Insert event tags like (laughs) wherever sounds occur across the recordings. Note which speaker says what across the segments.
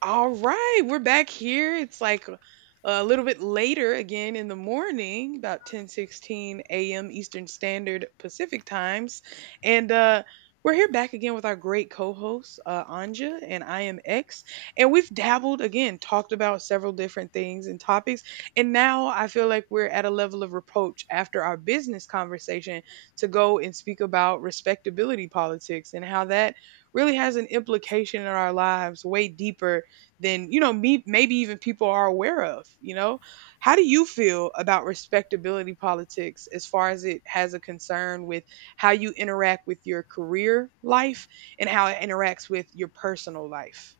Speaker 1: All right, we're back here. It's like a little bit later again in the morning, about 10:16 a.m. Eastern Standard Pacific Times. And we're here back again with our great co-host Anja, and I am X, and we've dabbled again, talked about several different things and topics, and now I feel like we're at a level of reproach after our business conversation to go and speak about respectability politics and how that really has an implication in our lives way deeper than me, maybe even people are aware of. How do you feel about respectability politics as far as it has a concern with how you interact with your career life and how it interacts with your personal life?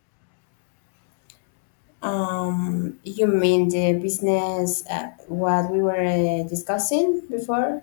Speaker 2: You mean the business what we were discussing before?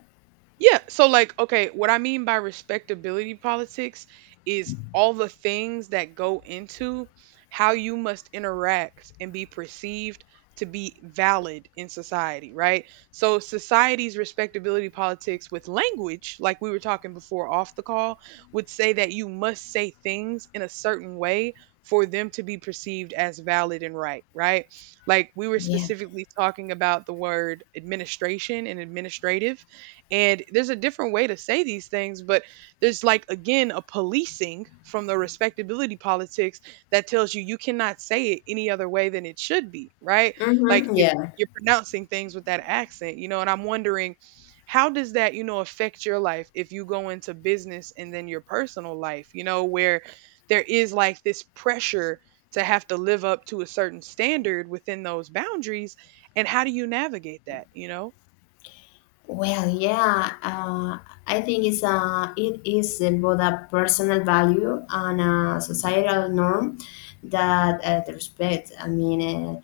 Speaker 1: Yeah. So, like, okay, what I mean by respectability politics is all the things that go into how you must interact and be perceived to be valid in society, right? So society's respectability politics with language, like we were talking before off the call, would say that you must say things in a certain way for them to be perceived as valid and right, right? Like, we were
Speaker 2: Yeah.
Speaker 1: specifically talking about the word administration and administrative, and there's a different way to say these things, but there's, like, again, a policing from the respectability politics that tells you you cannot say it any other way than it should be, right? Like,
Speaker 2: Mm-hmm.
Speaker 1: if
Speaker 2: Yeah.
Speaker 1: you're pronouncing things with that accent, you know, and I'm wondering how does that, you know, affect your life if you go into business and then your personal life, you know, where there is like this pressure to have to live up to a certain standard within those boundaries, and how do you navigate that, you know?
Speaker 2: Well, yeah. I think it is both a personal value and a societal norm that the respect. I mean,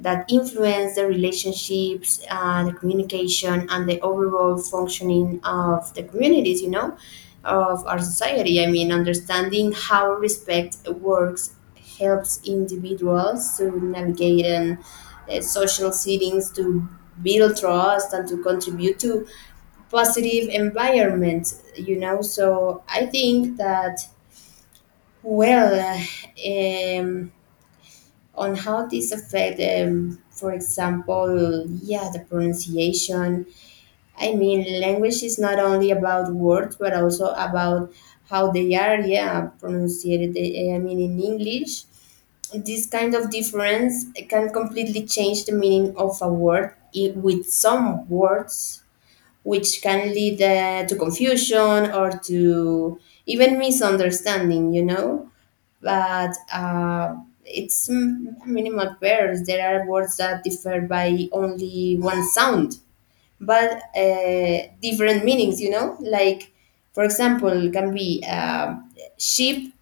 Speaker 2: that influence the relationships, the communication, and the overall functioning of the communities, you know, of our society. I mean, understanding how respect works helps individuals to navigate in social settings, to build trust, and to contribute to positive environment, you know. So I think that, well, um, on how this affect, for example, yeah, the pronunciation. I mean, language is not only about words, but also about how they are, yeah, pronounced. I mean, in English, this kind of difference can completely change the meaning of a word with some words, which can lead to confusion or to even misunderstanding, you know? But it's minimal pairs. There are words that differ by only one sound, but different meanings, you know? Like, for example, can be sheep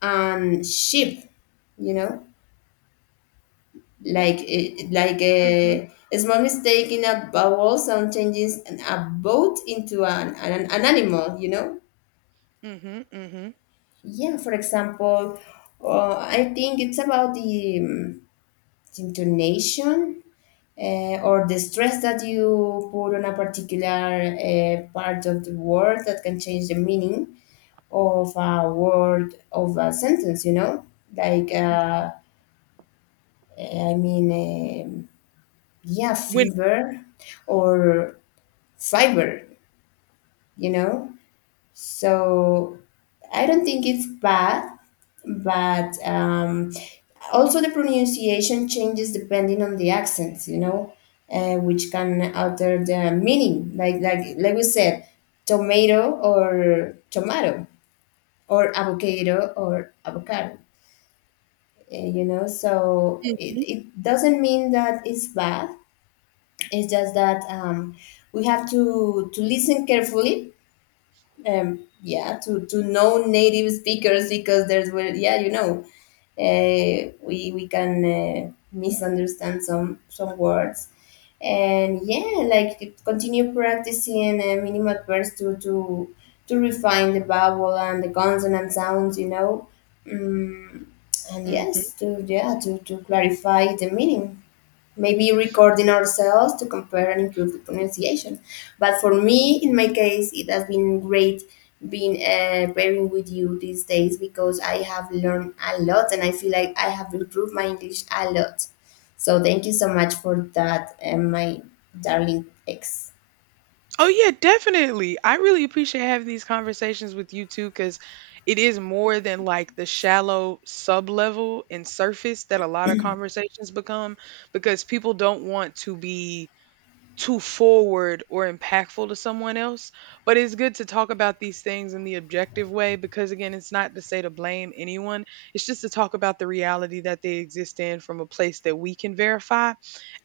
Speaker 2: and sheep, you know? Like, like
Speaker 1: Mhm.
Speaker 2: a small mistake in a vowel sound changes a boat into an animal, you know?
Speaker 1: Mhm. Mhm.
Speaker 2: Yeah, for example, I think it's about the intonation, to or the stress that you put on a particular part of the word that can change the meaning of a word of a sentence, you know? like uh, i mean um yeah,
Speaker 1: When
Speaker 2: fever or fiber, you know? So I don't think it's bad, but also the pronunciation changes depending on the accents, you know, which can alter the meaning. Like we said, tomato or tomato or avocado or avocado. You know, so
Speaker 1: Mhm,
Speaker 2: it doesn't mean that it's bad. It's just that we have to listen carefully, yeah, to non-native speakers because there's where, yeah, you know, we can misunderstand some words, and yeah, like continue practicing minimal verbs to refine the vowel and the consonant sounds, you know. mm, and
Speaker 1: mhm.
Speaker 2: yes to, yeah, to clarify the meaning, maybe recording ourselves to compare and improve the pronunciation. But for me, in my case, it has been great being pairing with you these days because I have learned a lot and I feel like I have improved my English a lot. So thank you so much for that, my darling ex.
Speaker 1: Oh, yeah, definitely. I really appreciate having these conversations with you too, because it is more than like the shallow sub-level and surface that a lot of conversations become because people don't want to be too forward or impactful to someone else. But it's good to talk about these things in the objective way because, again, it's not to say to blame anyone. It's just to talk about the reality that they exist in from a place that we can verify.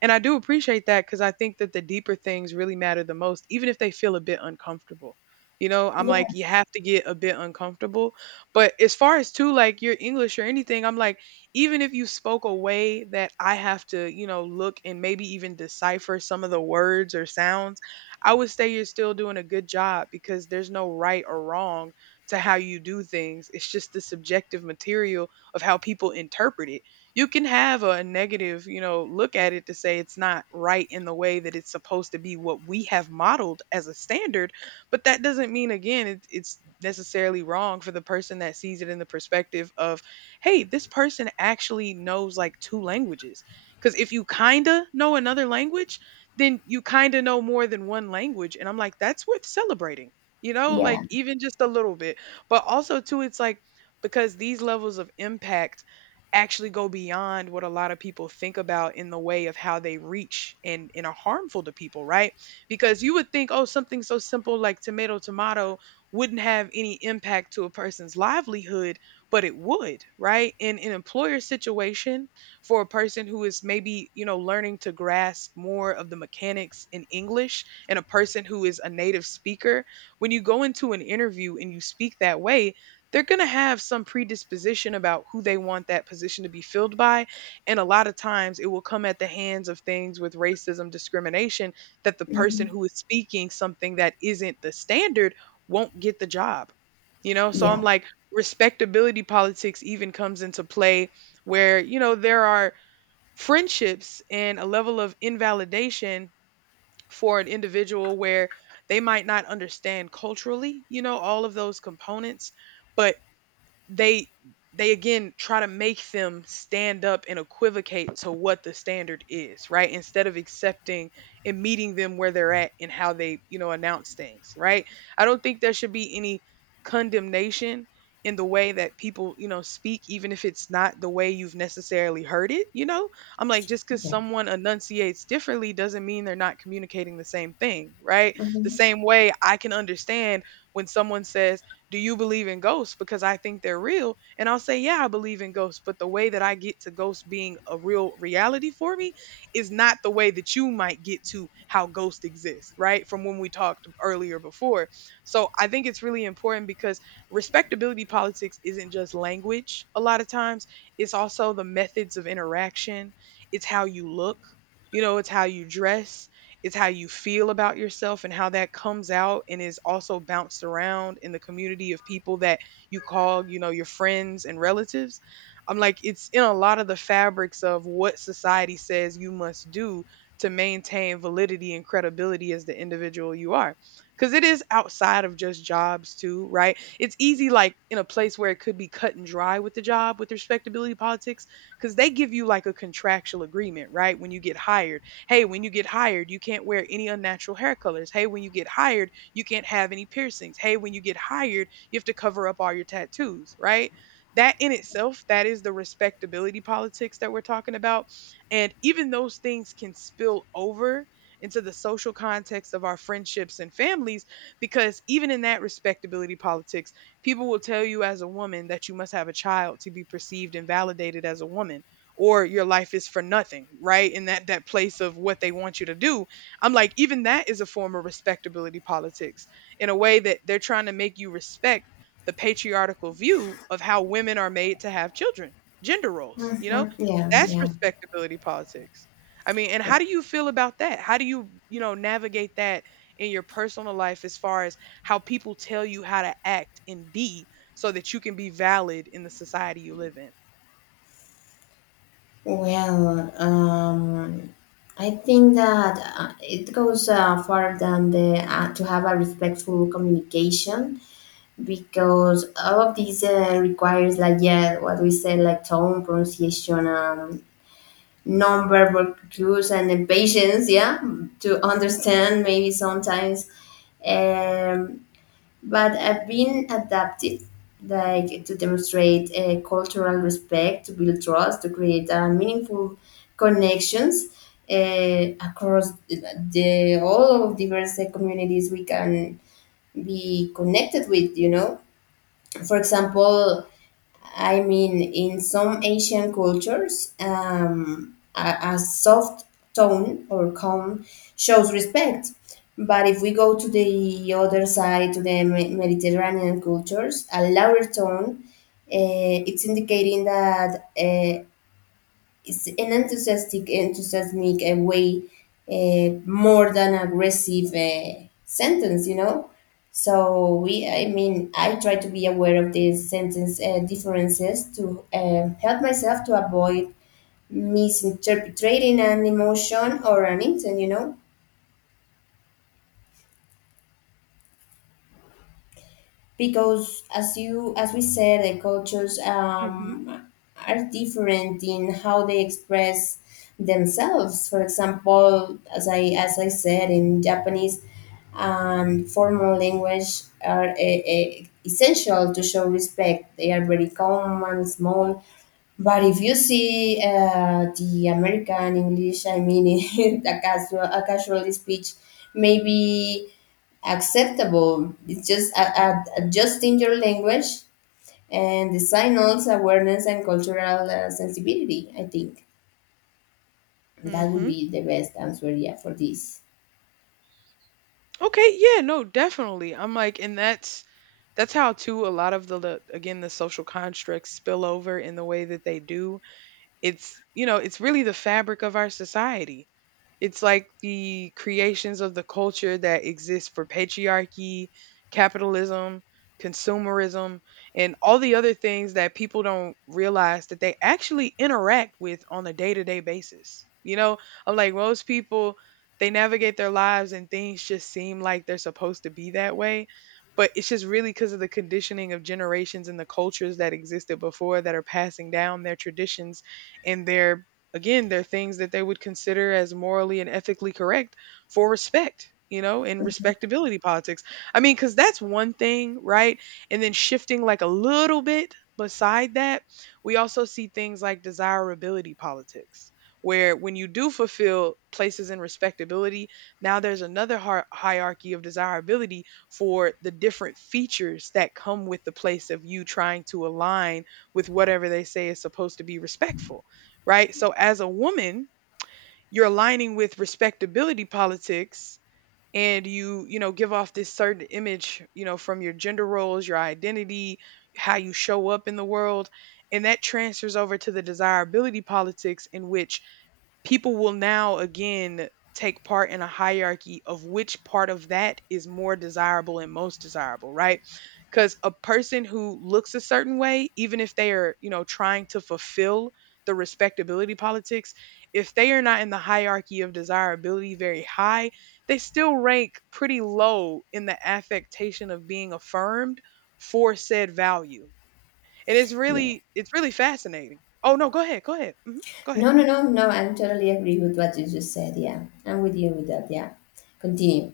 Speaker 1: And I do appreciate that because I think that the deeper things really matter the most, even if they feel a bit uncomfortable. You know, I'm
Speaker 2: Yeah,
Speaker 1: like, you have to get a bit uncomfortable. But as far as, too, like your English or anything, I'm like, even if you spoke a way that I have to, you know, look and maybe even decipher some of the words or sounds, I would say you're still doing a good job because there's no right or wrong to how you do things. It's just the subjective material of how people interpret it. You can have a negative, you know, look at it to say it's not right in the way that it's supposed to be what we have modeled as a standard, but that doesn't mean again it's necessarily wrong for the person that sees it in the perspective of hey, this person actually knows like two languages. Because if you kind of know another language, then you kind of know more than one language. And I'm like, that's worth celebrating, you know,
Speaker 2: yeah,
Speaker 1: like even just a little bit. But also, too, it's like because these levels of impact actually go beyond what a lot of people think about in the way of how they reach and are harmful to people, right? Because you would think, oh, something so simple like tomato, tomato wouldn't have any impact to a person's livelihood, but it would, right? In an employer situation for a person who is maybe, you know, learning to grasp more of the mechanics in English and a person who is a native speaker, when you go into an interview and you speak that way, they're going to have some predisposition about who they want that position to be filled by. And a lot of times it will come at the hands of things with racism, discrimination, that the person
Speaker 2: mhm,
Speaker 1: who is speaking something that isn't the standard won't get the job. You know, so
Speaker 2: yeah,
Speaker 1: I'm like, respectability politics even comes into play where you know there are friendships and a level of invalidation for an individual where they might not understand culturally you know all of those components, but they they again try to make them stand up and equivocate to what the standard is, right? Instead of accepting and meeting them where they're at and how they, you know, announce things, right? I don't think there should be any condemnation in the way that people, you know, speak, even if it's not the way you've necessarily heard it, you know? I'm like, just because
Speaker 2: yeah,
Speaker 1: someone enunciates differently doesn't mean they're not communicating the same thing, right? The
Speaker 2: mhm,
Speaker 1: same way I can understand when someone says, do you believe in ghosts? Because I think they're real. And I'll say, yeah, I believe in ghosts. But the way that I get to ghosts being a real reality for me is not the way that you might get to how ghosts exist, right? From when we talked earlier before. So I think it's really important because respectability politics isn't just language a lot of times, it's also the methods of interaction, it's how you look, you know, it's how you dress, it's how you feel about yourself and how that comes out and is also bounced around in the community of people that you call, you know, your friends and relatives. I'm like, it's in a lot of the fabrics of what society says you must do to maintain validity and credibility as the individual you are. Because it is outside of just jobs, too, right? It's easy, like in a place where it could be cut and dry with the job with respectability politics, because they give you like a contractual agreement, right? When you get hired, hey, when you get hired, you can't wear any unnatural hair colors. Hey, when you get hired, you can't have any piercings. Hey, when you get hired, you have to cover up all your tattoos, right? That in itself, that is the respectability politics that we're talking about. And even those things can spill over into the social context of our friendships and families because even in that respectability politics, people will tell you as a woman that you must have a child to be perceived and validated as a woman or your life is for nothing, right? In that place of what they want you to do. I'm like, even that is a form of respectability politics in a way that they're trying to make you respect the patriarchal view of how women are made to have children, gender roles, you know?
Speaker 2: mhm, yeah,
Speaker 1: That's
Speaker 2: yeah,
Speaker 1: respectability politics. I mean, and how
Speaker 2: yeah.
Speaker 1: do you feel about that? How do you, you know, navigate that in your personal life as far as how people tell you how to act and be so that you can be valid in the society you live in.
Speaker 2: Well, I think that it goes far than the to have a respectful communication because all of these requires, like, yeah, what we say, like tone, pronunciation, non-verbal cues, and the patience, yeah, to understand maybe sometimes. Um, but have been adapted, like to demonstrate a cultural respect, to build trust, to create meaningful connections uh, across the all of diverse communities we can be connected with. You know, for example, I mean, in some Asian cultures, a soft tone or calm shows respect. But if we go to the other side, to the Mediterranean cultures, a louder tone, it's indicating that it's an enthusiastic way, more than aggressive sentence, you know. So we, I mean, I try to be aware of these sentence differences to help myself to avoid misinterpreting an emotion or an intent, you know. Because as we said, the cultures,
Speaker 1: Mhm.
Speaker 2: are different in how they express themselves. For example, as I as I said, in Japanese and formal language are essential to show respect. They are very calm and small, but if you see the American English, I mean (laughs) a casual speech maybe acceptable. It's just adjusting your language and the signals, awareness, and cultural sensibility. I think that would
Speaker 1: Mhm.
Speaker 2: be the best answer, yeah, for this.
Speaker 1: Okay, yeah, no, definitely. I'm like, and that's how too a lot of the again the social constructs spill over in the way that they do. It's you know, it's really the fabric of our society. It's like the creations of the culture that exists for patriarchy, capitalism, consumerism, and all the other things that people don't realize that they actually interact with on a day to day basis. You know, I'm like most people, they navigate their lives and things just seem like they're supposed to be that way. But it's just really because of the conditioning of generations and the cultures that existed before that are passing down their traditions and their— again, they're things that they would consider as morally and ethically correct for respect, you know, and respectability politics. I mean, because that's one thing, right? And then shifting like a little bit beside that, we also see things like desirability politics, where when you do fulfill places in respectability, now there's another hierarchy of desirability for the different features that come with the place of you trying to align with whatever they say is supposed to be respectful, right? So as a woman, you're aligning with respectability politics and you know, give off this certain image, you know, from your gender roles, your identity, how you show up in the world, and that transfers over to the desirability politics in which people will now again take part in a hierarchy of which part of that is more desirable and most desirable, right? Because a person who looks a certain way, even if they are, you know, trying to fulfill the respectability politics, if they are not in the hierarchy of desirability very high, they still rank pretty low in the affectation of being affirmed for said value. And
Speaker 2: Yeah.
Speaker 1: it's really fascinating. Oh no, go ahead, hmm, go ahead.
Speaker 2: No. I totally agree with what you just said. Yeah, I'm with you with that. Yeah. Continue.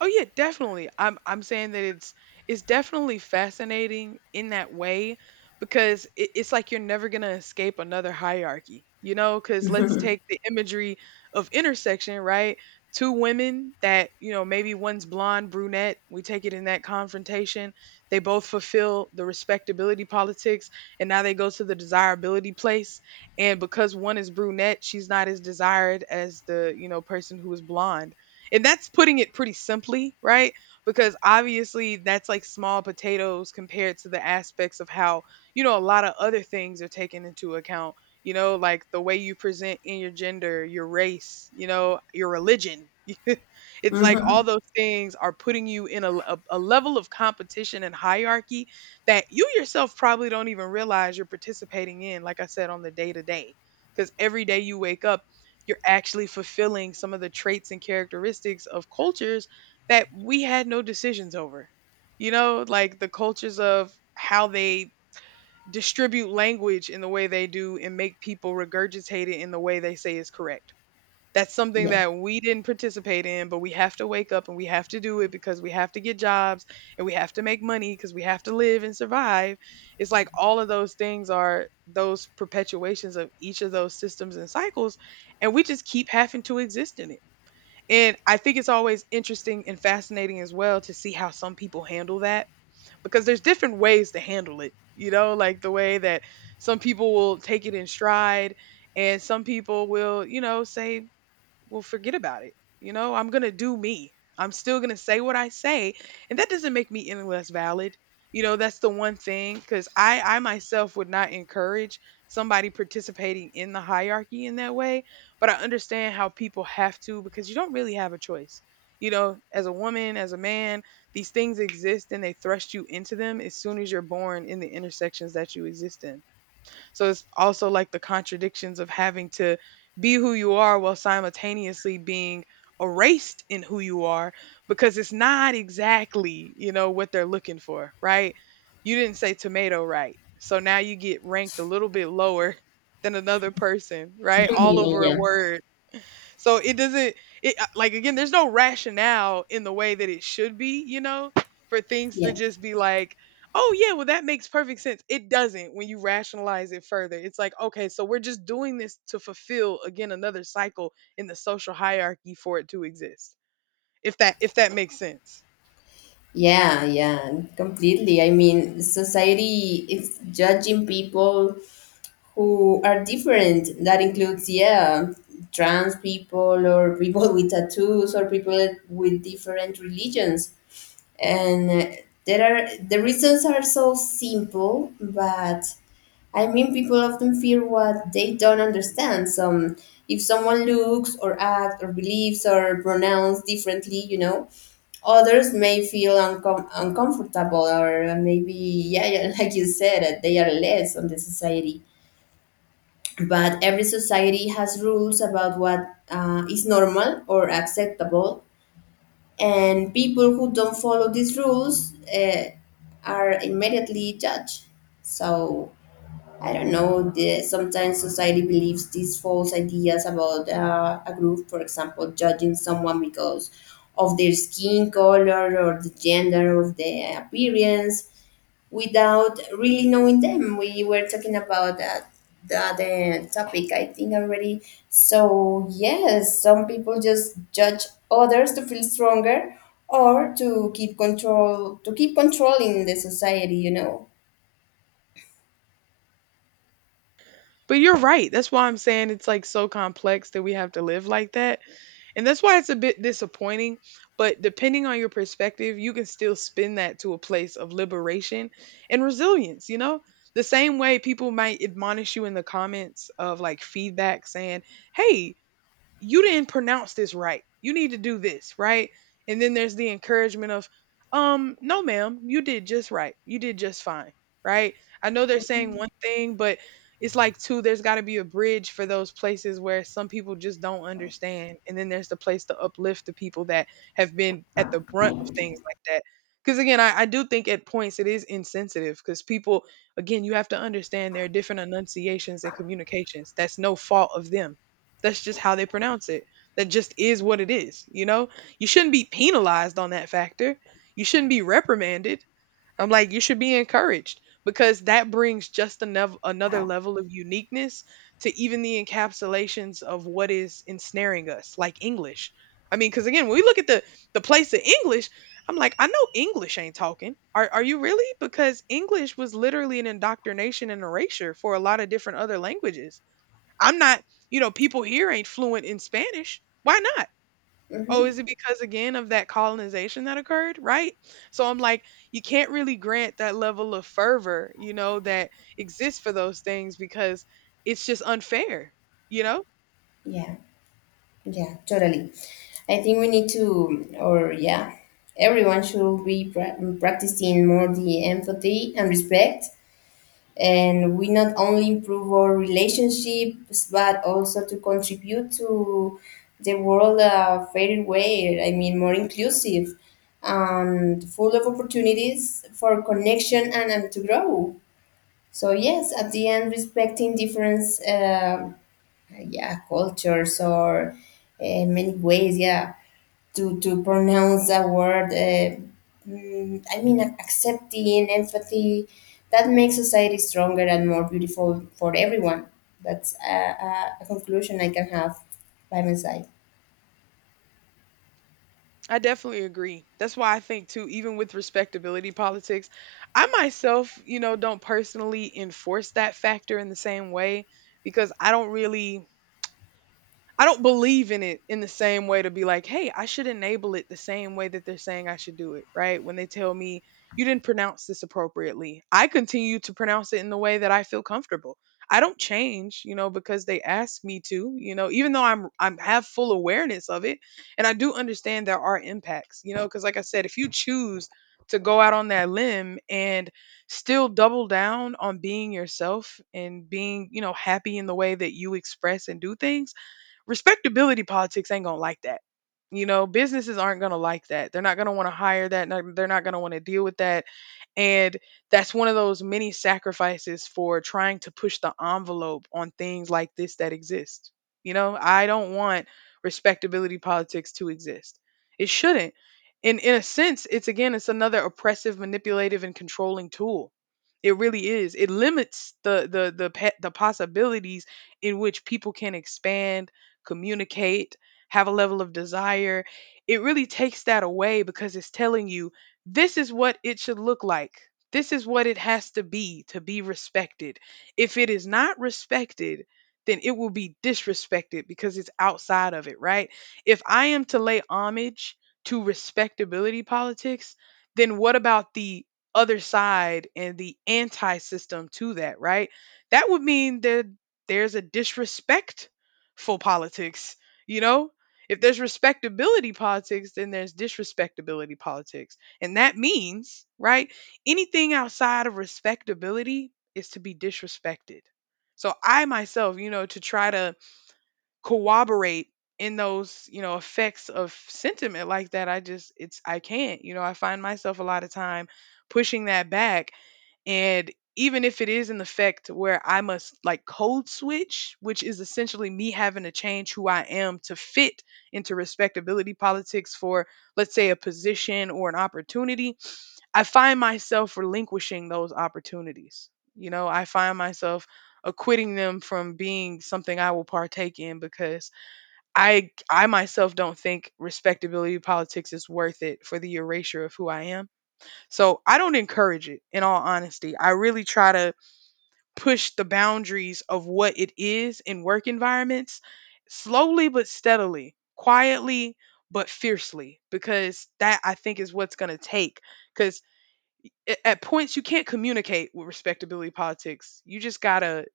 Speaker 1: Oh yeah, definitely. I'm saying that it's definitely fascinating in that way because it's like you're never gonna escape another hierarchy, you know? Because let's take
Speaker 2: (laughs)
Speaker 1: the imagery of intersection, right? Two women that you know maybe one's blonde, brunette. We take it in that confrontation. They both fulfill the respectability politics, and now they go to the desirability place. And because one is brunette, she's not as desired as the you know person who is blonde, and that's putting it pretty simply, right? Because obviously that's like small potatoes compared to the aspects of how, you know, a lot of other things are taken into account, you know, like the way you present in your gender, your race, you know, your religion. (laughs) It's like all
Speaker 2: Mhm.
Speaker 1: those things are putting you in a level of competition and hierarchy that you yourself probably don't even realize you're participating in, like I said, on the day to day. Because every day you wake up, you're actually fulfilling some of the traits and characteristics of cultures that we had no decisions over. You know, like the cultures of how they distribute language in the way they do and make people regurgitate it in the way they say is correct. That's something
Speaker 2: Yeah.
Speaker 1: that we didn't participate in, but we have to wake up and we have to do it because we have to get jobs and we have to make money because we have to live and survive. It's like all of those things are those perpetuations of each of those systems and cycles, and we just keep having to exist in it. And I think it's always interesting and fascinating as well to see how some people handle that because there's different ways to handle it, you know, like the way that some people will take it in stride and some people will, you know, say, well, forget about it. You know, I'm going to do me. I'm still going to say what I say. And that doesn't make me any less valid. You know, that's the one thing because I myself would not encourage somebody participating in the hierarchy in that way. But I understand how people have to because you don't really have a choice. You know, as a woman, as a man, these things exist and they thrust you into them as soon as you're born in the intersections that you exist in. So it's also like the contradictions of having to be who you are while simultaneously being erased in who you are because it's not exactly, you know, what they're looking for, right? You didn't say tomato right. So now you get ranked a little bit lower (laughs) than another person, right?
Speaker 2: (laughs)
Speaker 1: All
Speaker 2: Yeah.
Speaker 1: over a
Speaker 2: Yeah.
Speaker 1: word. So it doesn't, it like again there's no rationale in the way that it should be, you know, for things to
Speaker 2: Yeah.
Speaker 1: just be like, "Oh yeah, well that makes perfect sense." It doesn't when you rationalize it further. It's like, "Okay, so we're just doing this to fulfill again another cycle in the social hierarchy for it to exist." If that makes sense.
Speaker 2: Yeah, yeah, completely. I mean, society is judging people who are different. That includes, yeah, trans people or people (laughs) with tattoos or people with different religions. And there are the reasons are so simple, but I mean, people often fear what they don't understand. So, if someone looks or acts or believes or pronounce differently, you know, others may feel uncomfortable, or maybe, yeah, yeah, (laughs) like you said, that they are less on the society. But every society has rules about what is normal or acceptable, and people who don't follow these rules are immediately judged. So I don't know, sometimes society believes these false ideas about a group, for example, judging someone because of their skin color or the gender of their appearance without really knowing them. We were talking about that the other topic, I think, already. So yes, some people just judge others to feel stronger or to keep control to keep controlling the society, you know.
Speaker 1: But you're right. That's why I'm saying it's like so complex that we have to live like that. And that's why it's a bit disappointing. But depending on your perspective, you can still spin that to a place of liberation and resilience, you know? The same way people might admonish you in the comments of like feedback saying, hey, you didn't pronounce this right. You need to do this, right? And then there's the encouragement of, no, ma'am, you did just right. You did just fine, right? I know they're saying one thing, but it's like two, there's got to be a bridge for those places where some people just don't understand. And then there's the place to uplift the people that have been at the brunt of things like that. Because again, I do think at points it is insensitive because people, again, you have to understand there are different enunciations and communications. That's no fault of them, that's just how they pronounce it. That just is what it is, you know? You shouldn't be penalized on that factor. You shouldn't be reprimanded. I'm like, you should be encouraged because that brings just another level of uniqueness to even the encapsulations of what is ensnaring us, like English. I mean, because again, when we look at the place of English, I'm like, I know English ain't talking. Are you really? Because English was literally an indoctrination and erasure for a lot of different other languages. I'm not, you know, people here ain't fluent in Spanish. Why not? Oh,
Speaker 2: Mm-hmm.
Speaker 1: is it because again of that colonization that occurred, right? So I'm like, you can't really grant that level of fervor, you know, that exists for those things because it's just unfair, you know?
Speaker 2: Yeah. Yeah, totally. I think we need to, or yeah, everyone should be practicing more the empathy and respect. And we not only improve our relationships, but also to contribute to the world a fairer way. I mean, more inclusive and full of opportunities for connection and to grow. So yes, at the end, respecting difference. Yeah, cultures or many ways, yeah, to pronounce a word, I mean, accepting empathy, that makes society stronger and more beautiful for everyone. That's a conclusion I can have by my side.
Speaker 1: I definitely agree. That's why I think too, even with respectability politics, I myself, you know, don't personally enforce that factor in the same way because I don't really, I don't believe in it in the same way to be like, hey, I should enable it the same way that they're saying I should do it, right? When they tell me you didn't pronounce this appropriately, I continue to pronounce it in the way that I feel comfortable. I don't change, you know, because they ask me to, you know, even though I'm have full awareness of it and I do understand there are impacts, you know, because like I said, if you choose to go out on that limb and still double down on being yourself and being, you know, happy in the way that you express and do things. Respectability politics ain't gonna like that. You know, businesses aren't gonna like that. They're not gonna want to hire that. They're not gonna want to deal with that. And that's one of those many sacrifices for trying to push the envelope on things like this that exist. You know, I don't want respectability politics to exist. It shouldn't. In a sense, it's again, it's another oppressive, manipulative, and controlling tool. It really is. It limits the the possibilities in which people can expand, communicate, have a level of desire, it really takes that away because it's telling you this is what it should look like. This is what it has to be respected. If it is not respected, then it will be disrespected because it's outside of it, right? If I am to lay homage to respectability politics, then what about the other side and the anti system to that, right? That would mean that there's a disrespect for politics, you know? If there's respectability politics, then there's disrespectability politics. And that means, right, anything outside of respectability is to be disrespected. So I myself, you know, to try to corroborate in those, you know, effects of sentiment like that, I just, it's, I can't, you know, I find myself a lot of time pushing that back, and even if it is an effect where I must like code switch, which is essentially me having to change who I am to fit into respectability politics for, let's say, a position or an opportunity, I find myself relinquishing those opportunities. You know, I find myself acquitting them from being something I will partake in because I myself don't think respectability politics is worth it for the erasure of who I am. So I don't encourage it in all honesty. I really try to push the boundaries of what it is in work environments, slowly but steadily, quietly but fiercely, because that I think is what's going to take. Because at points you can't communicate with respectability politics. You just got to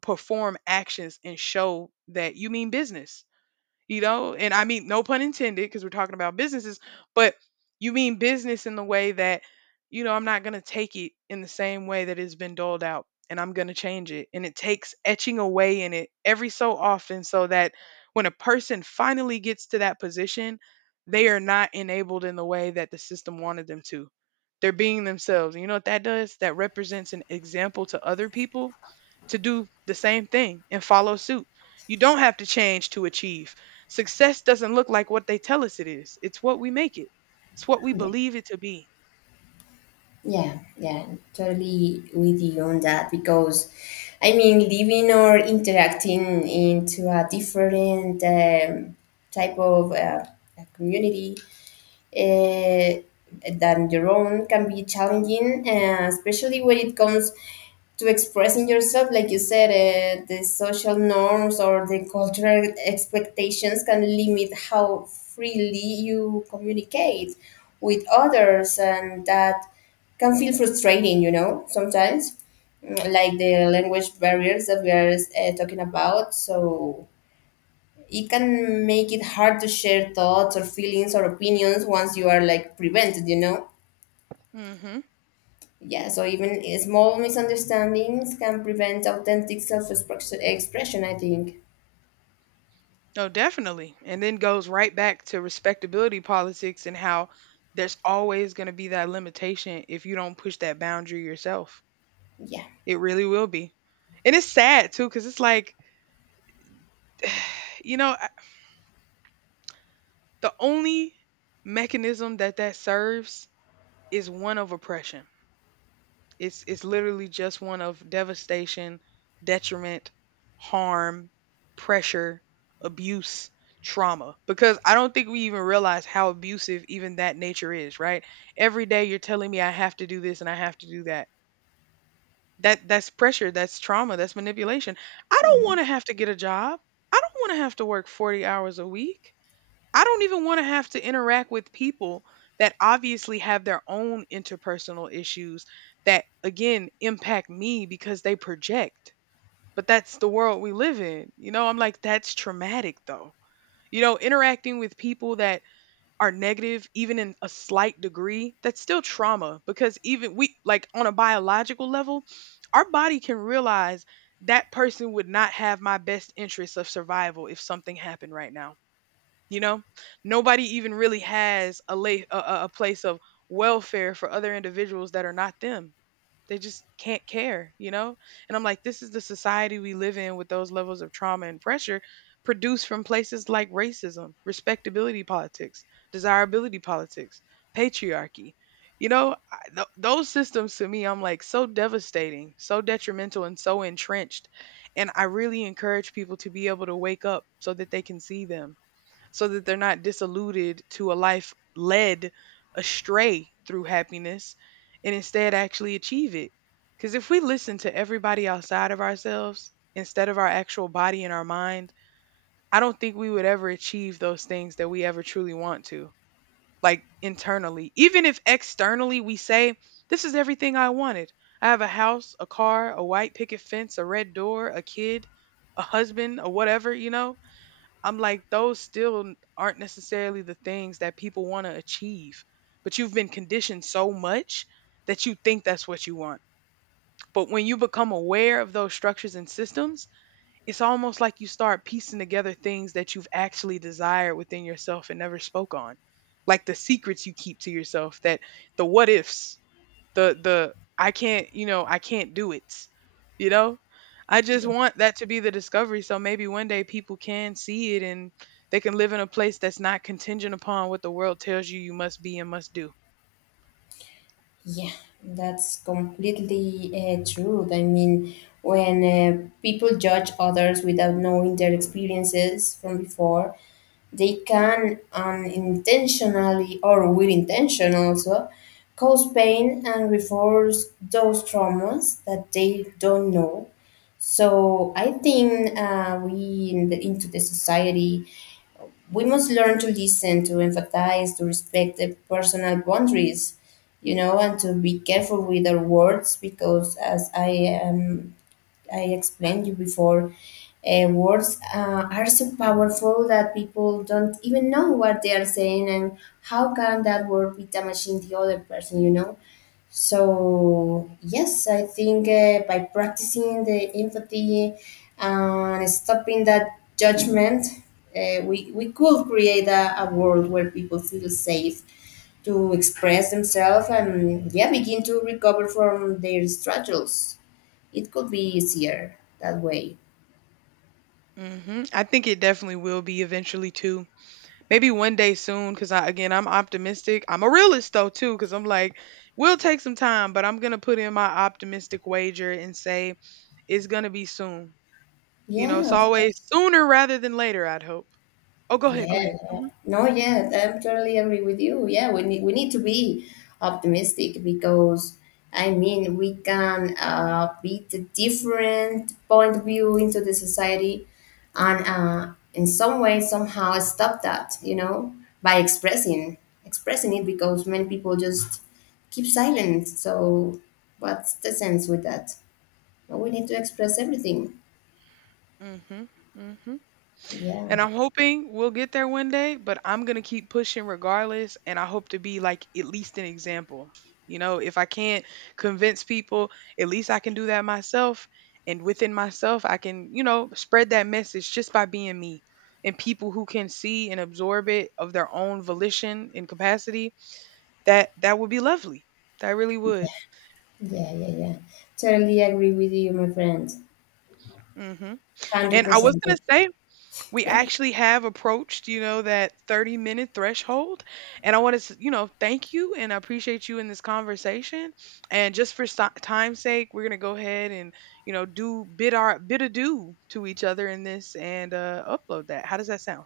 Speaker 1: perform actions and show that you mean business, you know, and I mean no pun intended because we're talking about businesses, but you mean business in the way that, you know, I'm not going to take it in the same way that it's been doled out, and I'm going to change it, and it takes etching away in it every so often so that when a person finally gets to that position, they are not enabled in the way that the system wanted them to. They're being themselves, and you know what that does, that represents an example to other people to do the same thing and follow suit. You don't have to change to achieve. Success doesn't look like what they tell us it is. It's what we make it. It's what we
Speaker 2: Yeah,
Speaker 1: believe it to be.
Speaker 2: yeah, yeah, totally with you on that because I mean living or interacting into a different type of community uh, than your own can be challenging, especially when it comes to expressing yourself. Like you said, the social norms or the cultural expectations can limit how freely you communicate with others, and that can feel frustrating, you know, sometimes. Mm, like the language barriers that we are talking about. So, it can make it hard to share thoughts or feelings or opinions once you are like prevented, you know.
Speaker 1: Mm-hmm.
Speaker 2: Yeah, so even small misunderstandings can prevent authentic self-expression, I think.
Speaker 1: Oh, definitely. And then goes right back to respectability politics and how there's always going to be that limitation if you don't push that boundary yourself.
Speaker 2: Yeah,
Speaker 1: It really will be. And it's sad too, because it's like, you know, I- the only mechanism that that serves is one of oppression. It's literally just one of devastation, detriment, harm, pressure, abuse, trauma. Because I don't think we even realize how abusive even that nature is, right? Every day you're telling me I have to do this and I have to do that. That's pressure, that's trauma, that's manipulation. I don't want to have to get a job. I don't want to have to work 40 hours a week. I don't even want to have to interact with people that obviously have their own interpersonal issues that again impact me because they project. But that's the world we live in. You know, I'm like, that's traumatic though. You know, interacting with people that are negative, even in a slight degree, that's still trauma because even we, like on a biological level, our body can realize that person would not have my best interests of survival if something happened right now. You know, nobody even really has a lay a place of welfare for other individuals that are not them. They just can't care, you know. And I'm like, this is the society we live in, with those levels of trauma and pressure produced from places like racism, respectability politics, desirability politics, patriarchy. Those systems to me, I'm like, so devastating, so detrimental, and so entrenched. And I really encourage people to be able to wake up so that they can see them, so that they're not disillusioned to a life led astray through happiness, and instead actually achieve it. Because if we listen to everybody outside of ourselves instead of our actual body and our mind, I don't think we would ever achieve those things that we ever truly want to, like internally. Even if externally we say, this is everything I wanted. I have a house, a car, a white picket fence, a red door, a kid, a husband, or whatever, you know? I'm like, those still aren't necessarily the things that people want to achieve. But you've been conditioned so much that you think that's what you want. But when you become aware of those structures and systems, it's almost like you start piecing together things that you've actually desired within yourself and never spoke on. Like the secrets you keep to yourself, that, the what ifs, the I can't, you know, I can't do it. You know? I just
Speaker 2: yeah,
Speaker 1: want that to be the discovery so maybe one day people can see it and they can live in a place that's not contingent upon what the world tells you you must be and must do.
Speaker 2: yeah, that's completely true. I mean, when people judge others without knowing their experiences from before, they can unintentionally or with intention also cause pain and reinforce those traumas that they don't know. So I think we in the, into the society, we must learn to listen, to empathize, to respect the personal boundaries, you know, and to be careful with our words, because as am I explained you before, words are so powerful that people don't even know what they are saying, and how can that word be damaging the other person? You know. So yes, I think by practicing the empathy and stopping that judgment, we could create a world where people feel safe to express themselves and yeah begin to recover from their struggles. It could be easier that way.
Speaker 1: Hmm, I think it definitely will be eventually too. Maybe one day soon, because I, again, I'm optimistic. I'm a realist though too, because I'm like, we'll take some time, but I'm gonna put in my optimistic wager and say it's gonna be soon. You know,
Speaker 2: Yeah,
Speaker 1: it's
Speaker 2: of
Speaker 1: always
Speaker 2: course.
Speaker 1: sooner rather than later. I'd hope. Oh, go
Speaker 2: Yeah.
Speaker 1: ahead, go ahead.
Speaker 2: Yeah.
Speaker 1: Mhm.
Speaker 2: No, yeah, I totally agree with you. Yeah, we need to be optimistic because I mean we can beat the different point of view into the society and in some way somehow stop that, you know, by expressing it because many people just keep silent. So what's the sense with that? We need to express everything.
Speaker 1: Mhm, mhm.
Speaker 2: Yeah.
Speaker 1: And I'm hoping we'll get there one day, but I'm gonna keep pushing regardless, and I hope to be like at least an example. You know, if I can't convince people, at least I can do that myself, and within myself, I can, you know, spread that message just by being me. And people who can see and absorb it of their own volition and capacity, that would be lovely. That really would.
Speaker 2: Yeah, yeah, yeah. Totally agree with you, my friend.
Speaker 1: Mhm. And I was
Speaker 2: 100%.
Speaker 1: gonna say, we
Speaker 2: Yeah,
Speaker 1: actually have approached, you know, that 30-minute threshold. And I want to, you know, thank you and I appreciate you in this conversation. And just for time's sake, we're going to go ahead and, you know, do bid adieu to each other in this and upload that. How does that sound?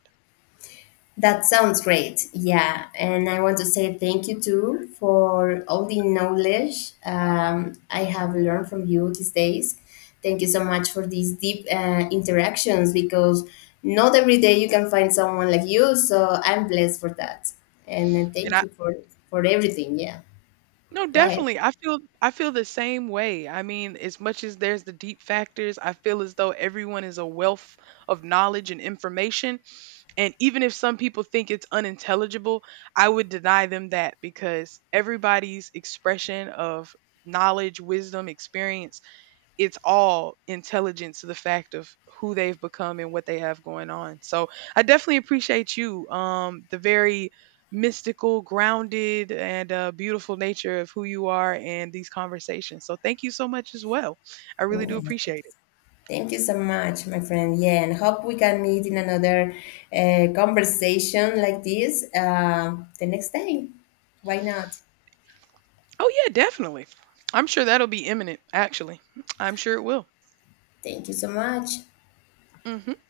Speaker 2: that sounds great. Yeah, and I want to say thank you too for all the knowledge, I have learned from you these days. Thank you so much for these deep interactions because not every day you can find someone like you. So I'm blessed for that. And
Speaker 1: And
Speaker 2: thank
Speaker 1: I,
Speaker 2: you for everything. Yeah,
Speaker 1: no,
Speaker 2: go ahead.
Speaker 1: definitely. I feel the same way. I mean, as much as there's the deep factors, I feel as though everyone is a wealth of knowledge and information. And even if some people think it's unintelligible, I would deny them that because everybody's expression of knowledge, wisdom, experience, it's all intelligence to the fact of who they've become and what they have going on. So I definitely appreciate you, the very mystical, grounded, and beautiful nature of who you are and these conversations. So thank you so much as well. I really do appreciate it.
Speaker 2: Thank you so much, my friend. Yeah, and hope we can meet in another conversation like this the next day. Why not?
Speaker 1: Oh, yeah, definitely. I'm sure that'll be imminent, actually. I'm sure it will.
Speaker 2: Thank you so much.
Speaker 1: Mhm.